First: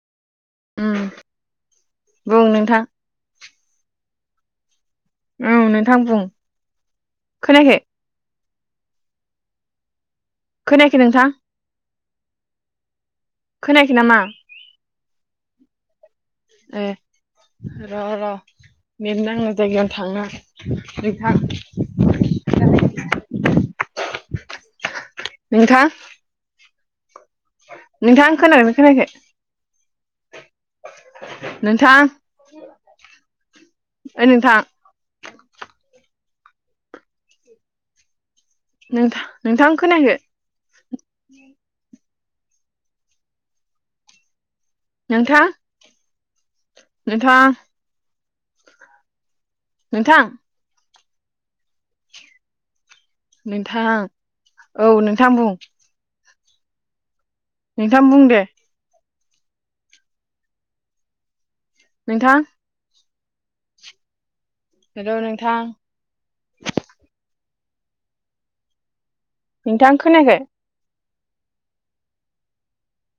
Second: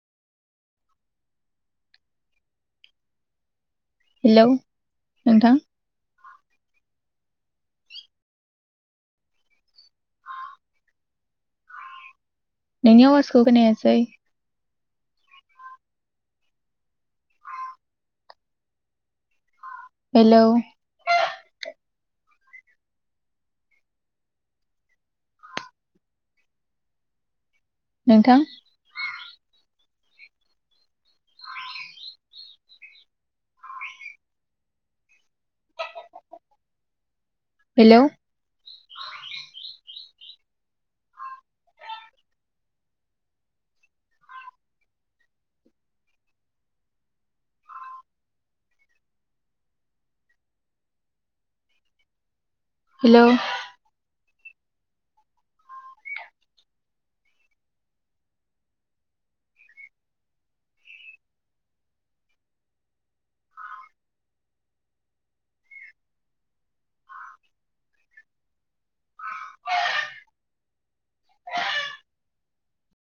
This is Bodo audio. ओम बुं नोंथां। हेलौ। औ नोंथां बुं खोनायाखै। खोनायाखै नोंथां। नोंनि आवाजखौ खोनायाखै खोनायासै। नामा ए र' र' नेत नाङो जायगायाव थांना हेलौ बिफां नोंथां नोंथां खोनाबाय ना खोनायाखै? नोंथां ओइ नोंथां। हेलौ नोंथाह नोंथां खोनायाखै। नोंथां नोंथां नोंथां हेलौ नोंथां औ नोंथां बुं। नोंथां बुं दे। नोंथां। हेल' नोंथां। नोंथां खोनायाखै